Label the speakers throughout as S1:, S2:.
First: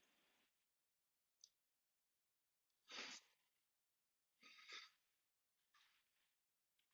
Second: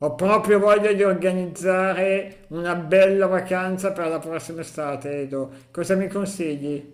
S1: Ho proprio voglia di organizzare una bella vacanza per la prossima estate, Edo. Cosa mi consigli?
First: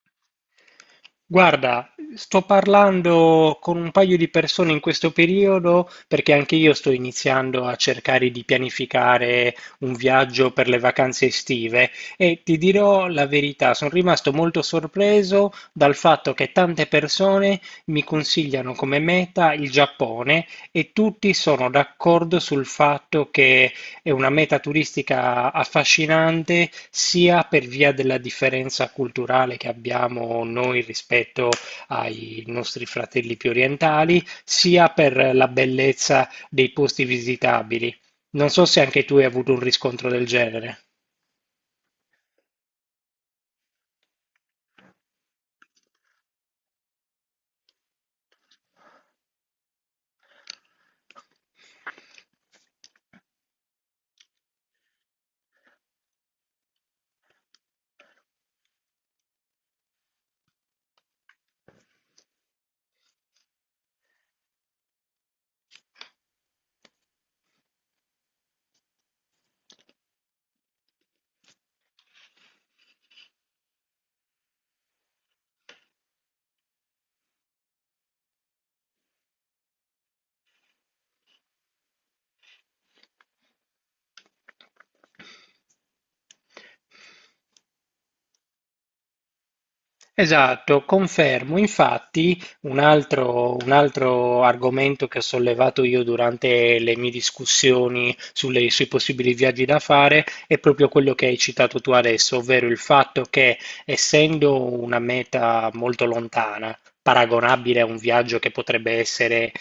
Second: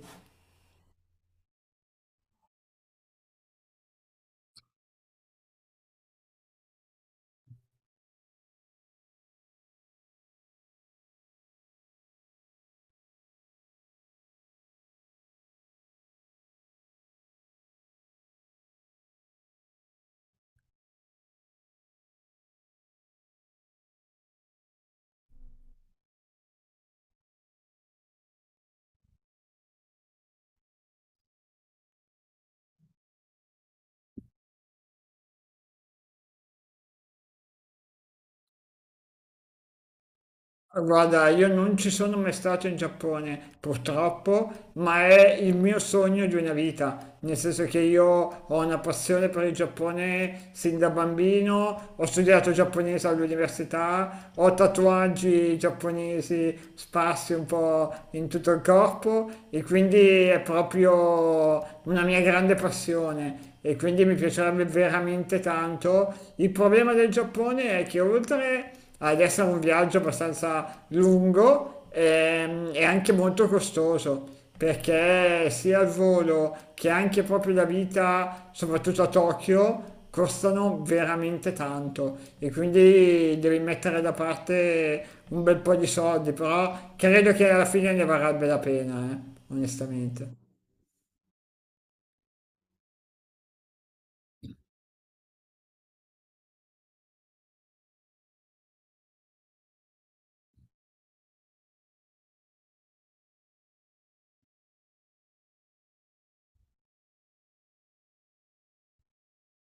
S2: Guarda, sto parlando con un paio di persone in questo periodo perché anche io sto iniziando a cercare di pianificare un viaggio per le vacanze estive e ti dirò la verità, sono rimasto molto sorpreso dal fatto che tante persone mi consigliano come meta il Giappone e tutti sono d'accordo sul fatto che è una meta turistica affascinante sia per via della differenza culturale che abbiamo noi rispetto ai nostri fratelli più orientali, sia per la bellezza dei posti visitabili. Non so se anche tu hai avuto un riscontro del genere.
S1: Guarda, io non ci sono mai stato in Giappone, purtroppo, ma è il mio sogno di una vita, nel senso che io ho una passione per il Giappone sin da bambino, ho studiato giapponese all'università, ho tatuaggi giapponesi sparsi un po' in tutto il corpo e quindi è proprio una mia grande passione e quindi mi piacerebbe veramente tanto. Il problema del Giappone è che oltre ad essere un viaggio abbastanza lungo, è anche molto costoso. Perché sia il volo che anche proprio la vita, soprattutto a Tokyo, costano veramente tanto e quindi devi mettere da parte un bel po' di soldi, però credo che alla fine ne varrebbe la pena, onestamente.
S2: Esatto, confermo. Infatti, un altro argomento che ho sollevato io durante le mie discussioni sui possibili viaggi da fare è proprio quello che hai citato tu adesso, ovvero il fatto che, essendo una meta molto lontana, paragonabile a un viaggio che potrebbe essere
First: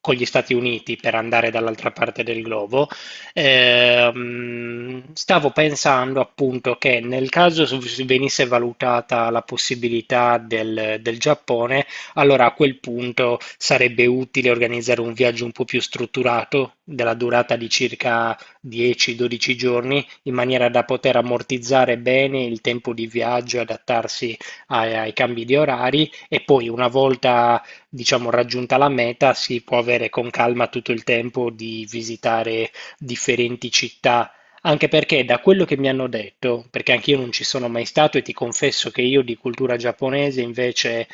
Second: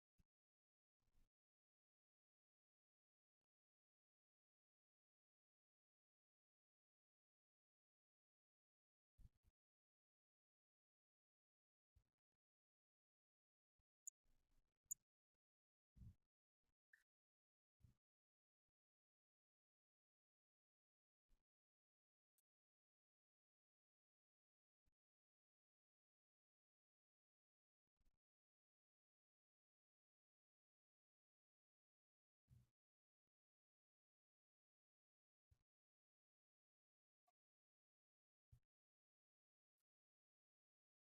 S2: con gli Stati Uniti per andare dall'altra parte del globo, stavo pensando appunto che nel caso venisse valutata la possibilità del Giappone, allora a quel punto sarebbe utile organizzare un viaggio un po' più strutturato, della durata di circa 10-12 giorni, in maniera da poter ammortizzare bene il tempo di viaggio e adattarsi ai cambi di orari e poi una volta, diciamo, raggiunta la meta, si può avere con calma tutto il tempo di visitare differenti città, anche perché da quello che mi hanno detto, perché anch'io non ci sono mai stato e ti confesso che io di cultura giapponese invece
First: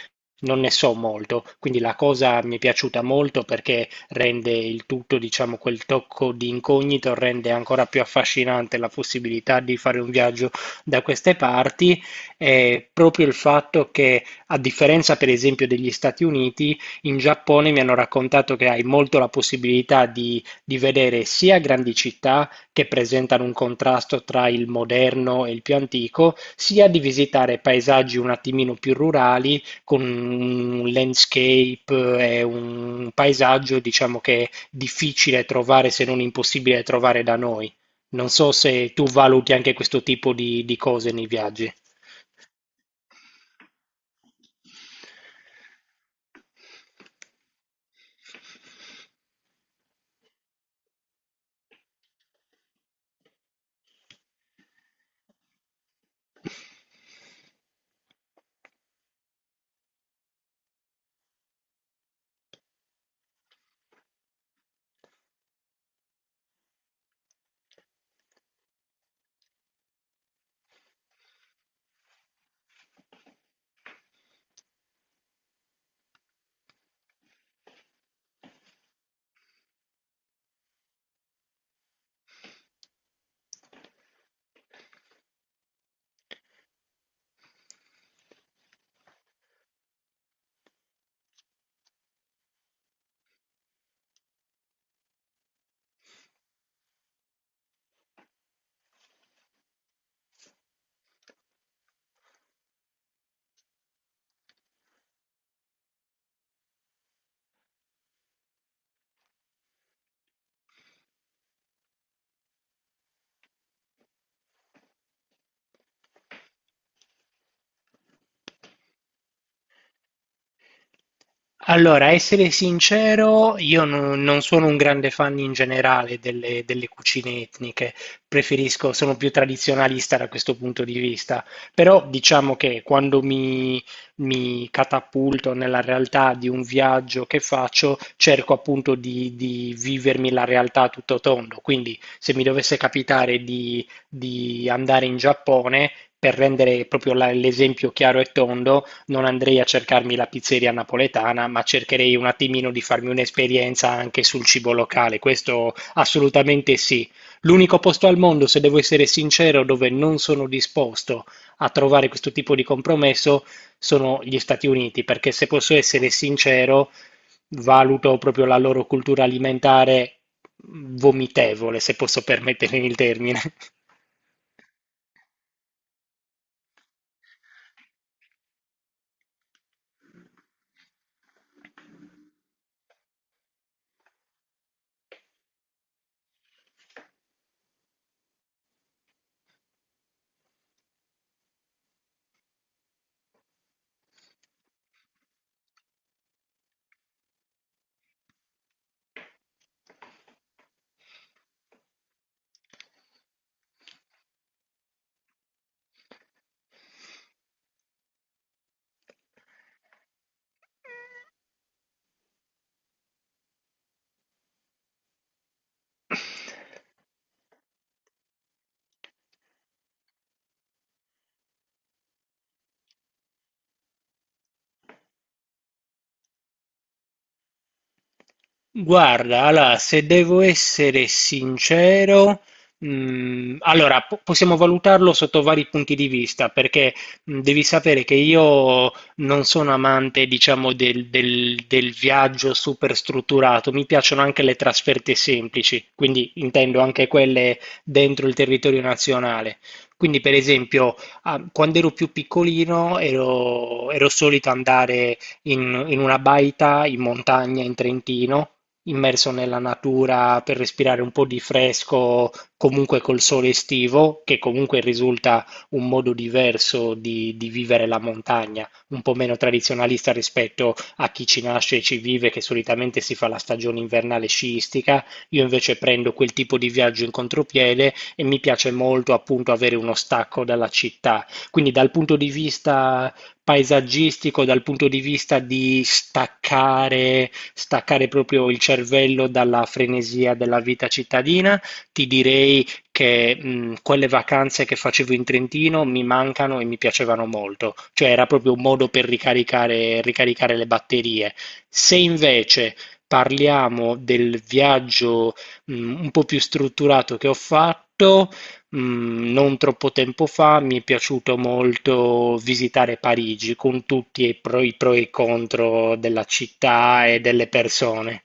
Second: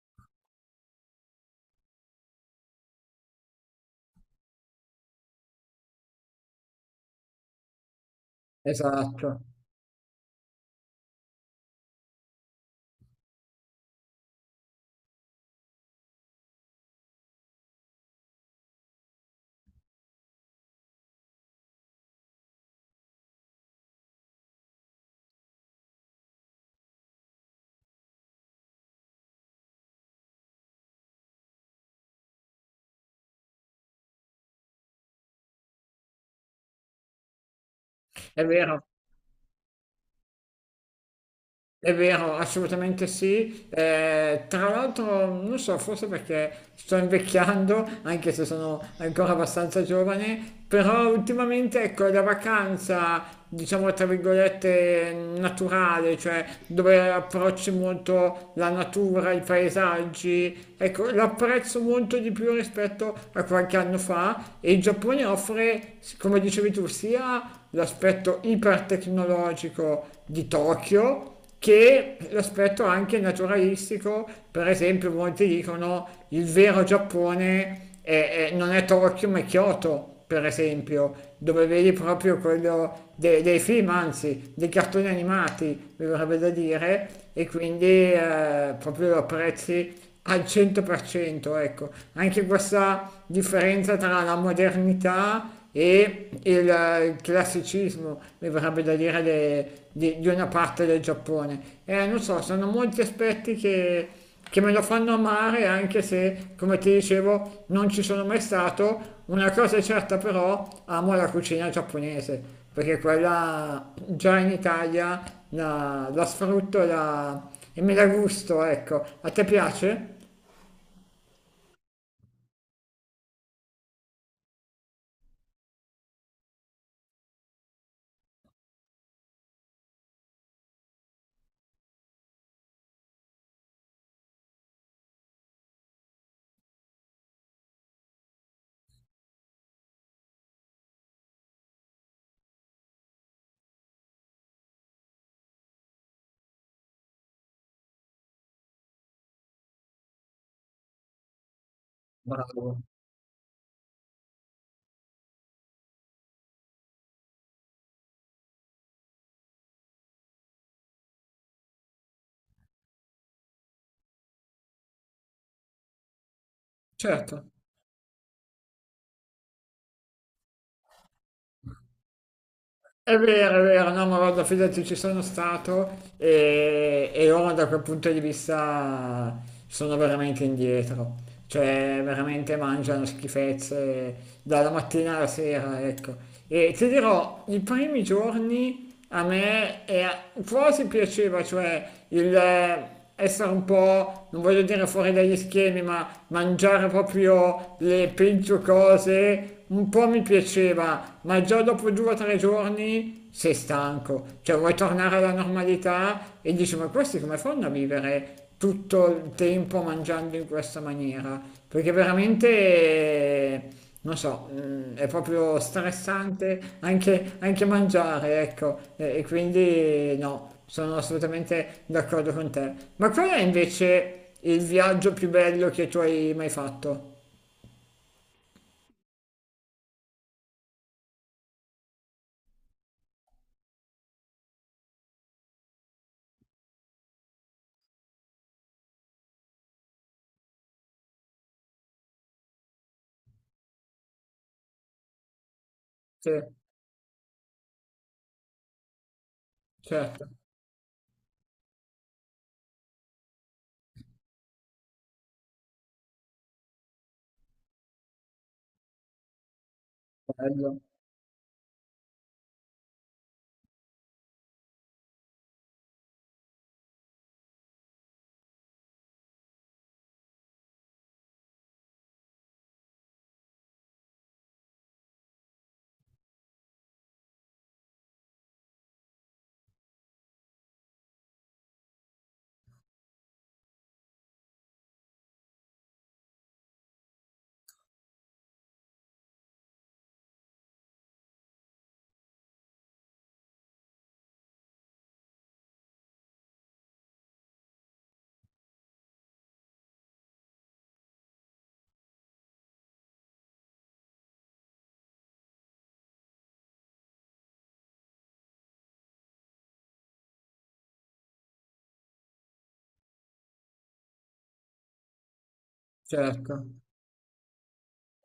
S2: non ne so molto, quindi la cosa mi è piaciuta molto perché rende il tutto, diciamo, quel tocco di incognito, rende ancora più affascinante la
S1: Esatto,
S2: possibilità di fare un viaggio da queste parti e proprio il fatto che, a differenza per esempio degli Stati Uniti, in Giappone mi hanno raccontato che hai molto la possibilità di vedere sia grandi città che presentano un contrasto tra il moderno e il più antico, sia di visitare paesaggi un attimino più rurali con un landscape e un paesaggio, diciamo che è difficile trovare, se non impossibile trovare da noi. Non
S1: è
S2: so
S1: vero.
S2: se tu valuti anche questo tipo di cose nei viaggi.
S1: È vero, assolutamente sì. Tra l'altro, non so, forse perché sto invecchiando, anche se sono ancora abbastanza giovane, però ultimamente, ecco, la vacanza, diciamo, tra virgolette, naturale, cioè dove approcci molto la natura, i paesaggi, ecco, l'apprezzo molto di più rispetto a qualche anno fa e il Giappone offre, come dicevi tu, sia l'aspetto ipertecnologico di Tokyo, che l'aspetto anche naturalistico, per esempio molti dicono il vero Giappone non è Tokyo ma è Kyoto, per esempio, dove vedi proprio quello dei film, anzi dei cartoni animati, mi verrebbe da dire, e quindi proprio lo apprezzi al 100%, ecco, anche questa differenza tra la modernità e il classicismo, mi verrebbe da dire, di una parte del Giappone. Non so, sono molti aspetti che me lo fanno amare, anche se, come ti dicevo, non ci sono mai stato. Una cosa è certa però, amo la cucina giapponese, perché quella già in Italia la sfrutto e me la gusto, ecco. A te piace?
S2: Allora, a essere sincero, io non sono un grande fan in generale delle cucine etniche, preferisco, sono più tradizionalista da questo punto di vista, però diciamo che quando mi catapulto nella realtà di un viaggio che faccio, cerco appunto di vivermi la realtà a tutto tondo, quindi se mi dovesse capitare di andare in Giappone, per rendere proprio l'esempio chiaro e tondo, non andrei a cercarmi la pizzeria napoletana, ma cercherei un attimino di
S1: Bravo.
S2: farmi un'esperienza anche sul cibo locale. Questo assolutamente sì. L'unico posto al mondo, se devo essere sincero, dove non sono disposto a trovare questo tipo di compromesso sono gli Stati Uniti, perché se posso essere sincero,
S1: Certo.
S2: valuto proprio la loro cultura alimentare vomitevole, se posso permettermi il termine.
S1: È vero, no, ma guarda, fidati, ci sono stato e ora da quel punto di vista sono veramente indietro, cioè veramente mangiano schifezze dalla mattina alla sera, ecco. E ti dirò, i primi giorni a me quasi piaceva, cioè il essere un po', non voglio dire fuori dagli schemi, ma mangiare proprio le peggio cose, un po' mi piaceva, ma già dopo 2 o 3 giorni sei stanco, cioè vuoi tornare alla normalità e dici ma questi come fanno a vivere tutto il tempo mangiando in questa maniera? Perché veramente, non so, è proprio stressante anche mangiare, ecco, e quindi no, sono assolutamente d'accordo con te. Ma qual è invece il viaggio più bello che tu hai mai fatto?
S2: Guarda, allora, se devo essere sincero, allora possiamo valutarlo sotto vari punti di vista, perché devi sapere che io non sono amante, diciamo, del, del viaggio super strutturato, mi piacciono anche le trasferte semplici,
S1: Sì,
S2: quindi intendo anche quelle dentro il territorio nazionale. Quindi,
S1: certo,
S2: per esempio, ah, quando ero più piccolino ero solito andare in una baita in montagna in Trentino immerso nella natura per
S1: bello,
S2: respirare un po' di fresco, comunque col sole estivo, che comunque risulta un modo diverso di vivere la montagna, un po' meno tradizionalista rispetto a chi ci nasce e ci vive, che solitamente si fa la stagione invernale sciistica. Io invece prendo quel tipo di viaggio in contropiede e mi piace molto appunto avere uno stacco dalla città. Quindi dal punto di vista paesaggistico dal punto di vista di staccare, staccare proprio il cervello dalla frenesia della vita cittadina, ti direi che quelle vacanze che facevo in Trentino mi mancano e mi piacevano molto, cioè era proprio un modo per ricaricare, ricaricare le batterie. Se invece parliamo del viaggio un po' più strutturato che ho fatto, non troppo tempo fa mi è piaciuto molto visitare Parigi con tutti i pro e i contro della
S1: certo.
S2: città e delle persone.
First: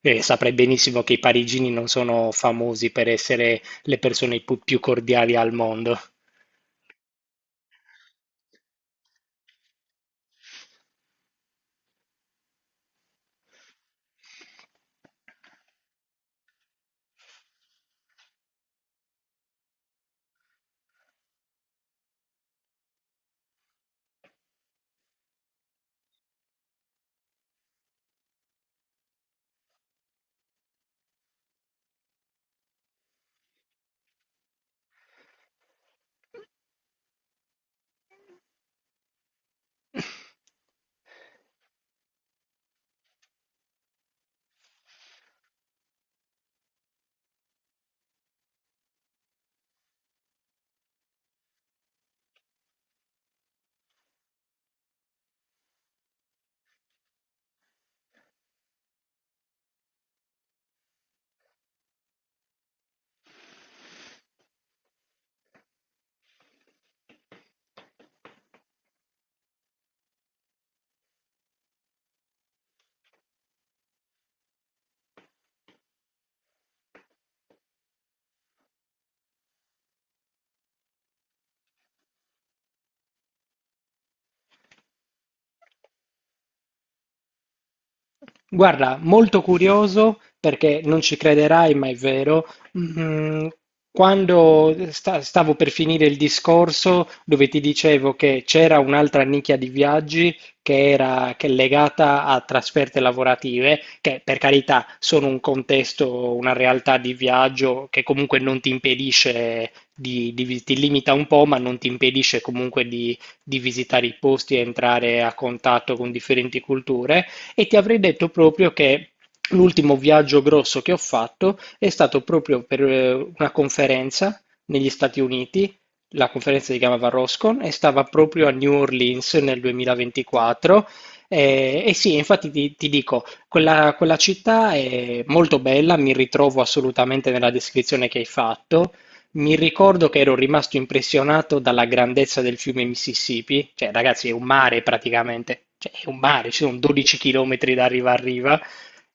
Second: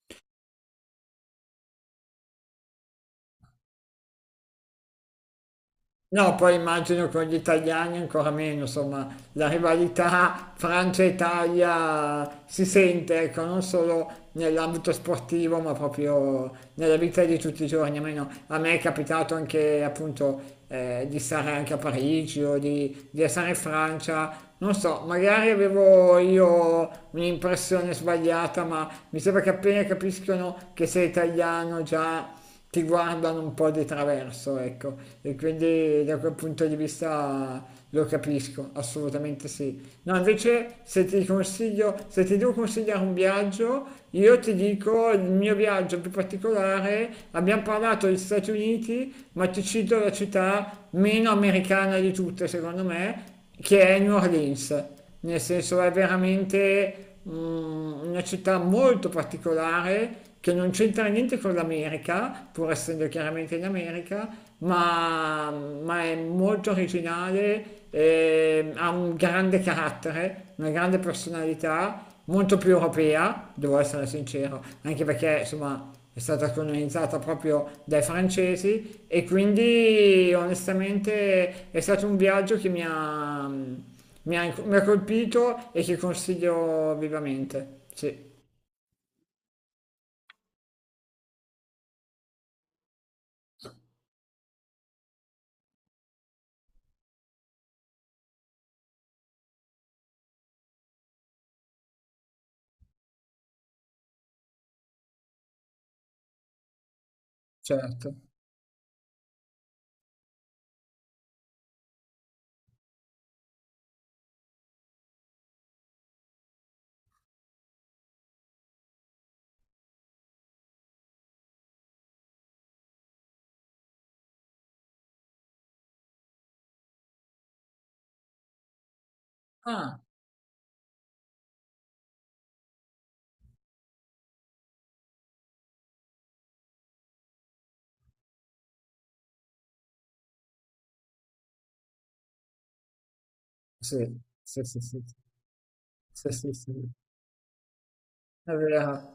S2: E saprai benissimo che i parigini non sono famosi per essere le persone più cordiali al mondo.
S1: No, poi immagino con gli italiani ancora meno, insomma, la rivalità Francia-Italia si sente, ecco, non solo nell'ambito sportivo, ma proprio nella vita di tutti i giorni. Almeno a me è capitato anche, appunto, di stare anche a Parigi o di essere in Francia. Non so, magari avevo io un'impressione sbagliata, ma mi sembra che appena capiscono che sei italiano già ti guardano un po' di traverso, ecco, e quindi da quel punto di vista lo capisco, assolutamente sì. No, invece se ti consiglio, se ti devo consigliare un viaggio, io ti dico il mio viaggio più particolare, abbiamo parlato degli Stati Uniti, ma ti cito la città meno americana di tutte, secondo me, che è New Orleans, nel senso è veramente una città molto particolare che non c'entra niente con l'America, pur essendo chiaramente in America, ma è molto originale, e ha un grande carattere, una grande personalità molto più europea, devo essere sincero, anche perché insomma è stata colonizzata proprio dai francesi e quindi onestamente è stato un viaggio che mi ha colpito e che consiglio vivamente. Sì,
S2: Guarda, molto curioso perché non ci crederai, ma è vero. Mm, Quando stavo per finire il discorso dove ti dicevo che c'era un'altra nicchia di viaggi che era che è legata a trasferte lavorative, che per carità sono un contesto, una realtà di viaggio che
S1: certo.
S2: comunque non ti impedisce di, ti limita un po', ma non ti impedisce comunque di visitare i posti e entrare a contatto con differenti culture. E ti avrei detto proprio che l'ultimo viaggio grosso che ho fatto è stato proprio per una conferenza negli Stati Uniti. La conferenza si chiamava Roscon e stava proprio a New Orleans nel
S1: Ah,
S2: 2024. E, sì, infatti ti dico, quella città è molto bella, mi ritrovo assolutamente nella descrizione che hai fatto. Mi ricordo che ero rimasto impressionato dalla grandezza del fiume Mississippi, cioè
S1: sì,
S2: ragazzi è un
S1: sì, sì,
S2: mare
S1: sì,
S2: praticamente, cioè è un
S1: sì, sì,
S2: mare, ci sono
S1: sì.
S2: 12 chilometri da riva a
S1: È
S2: riva.
S1: vero,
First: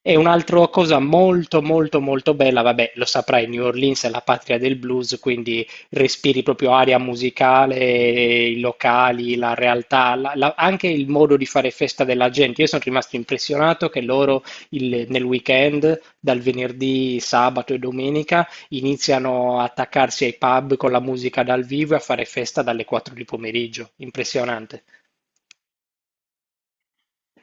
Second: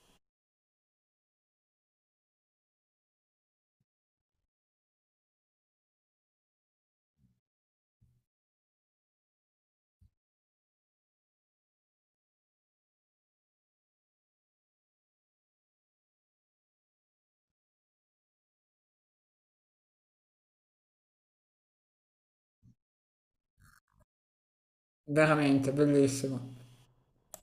S2: E un'altra cosa molto molto molto bella, vabbè, lo saprai, New Orleans è la patria del blues, quindi respiri proprio aria musicale, i locali, la realtà, anche il modo di fare festa della gente. Io sono rimasto impressionato che loro nel weekend, dal venerdì, sabato e domenica, iniziano a attaccarsi ai pub con la musica dal vivo e a fare festa dalle 4 di pomeriggio. Impressionante.
S1: veramente bellissimo.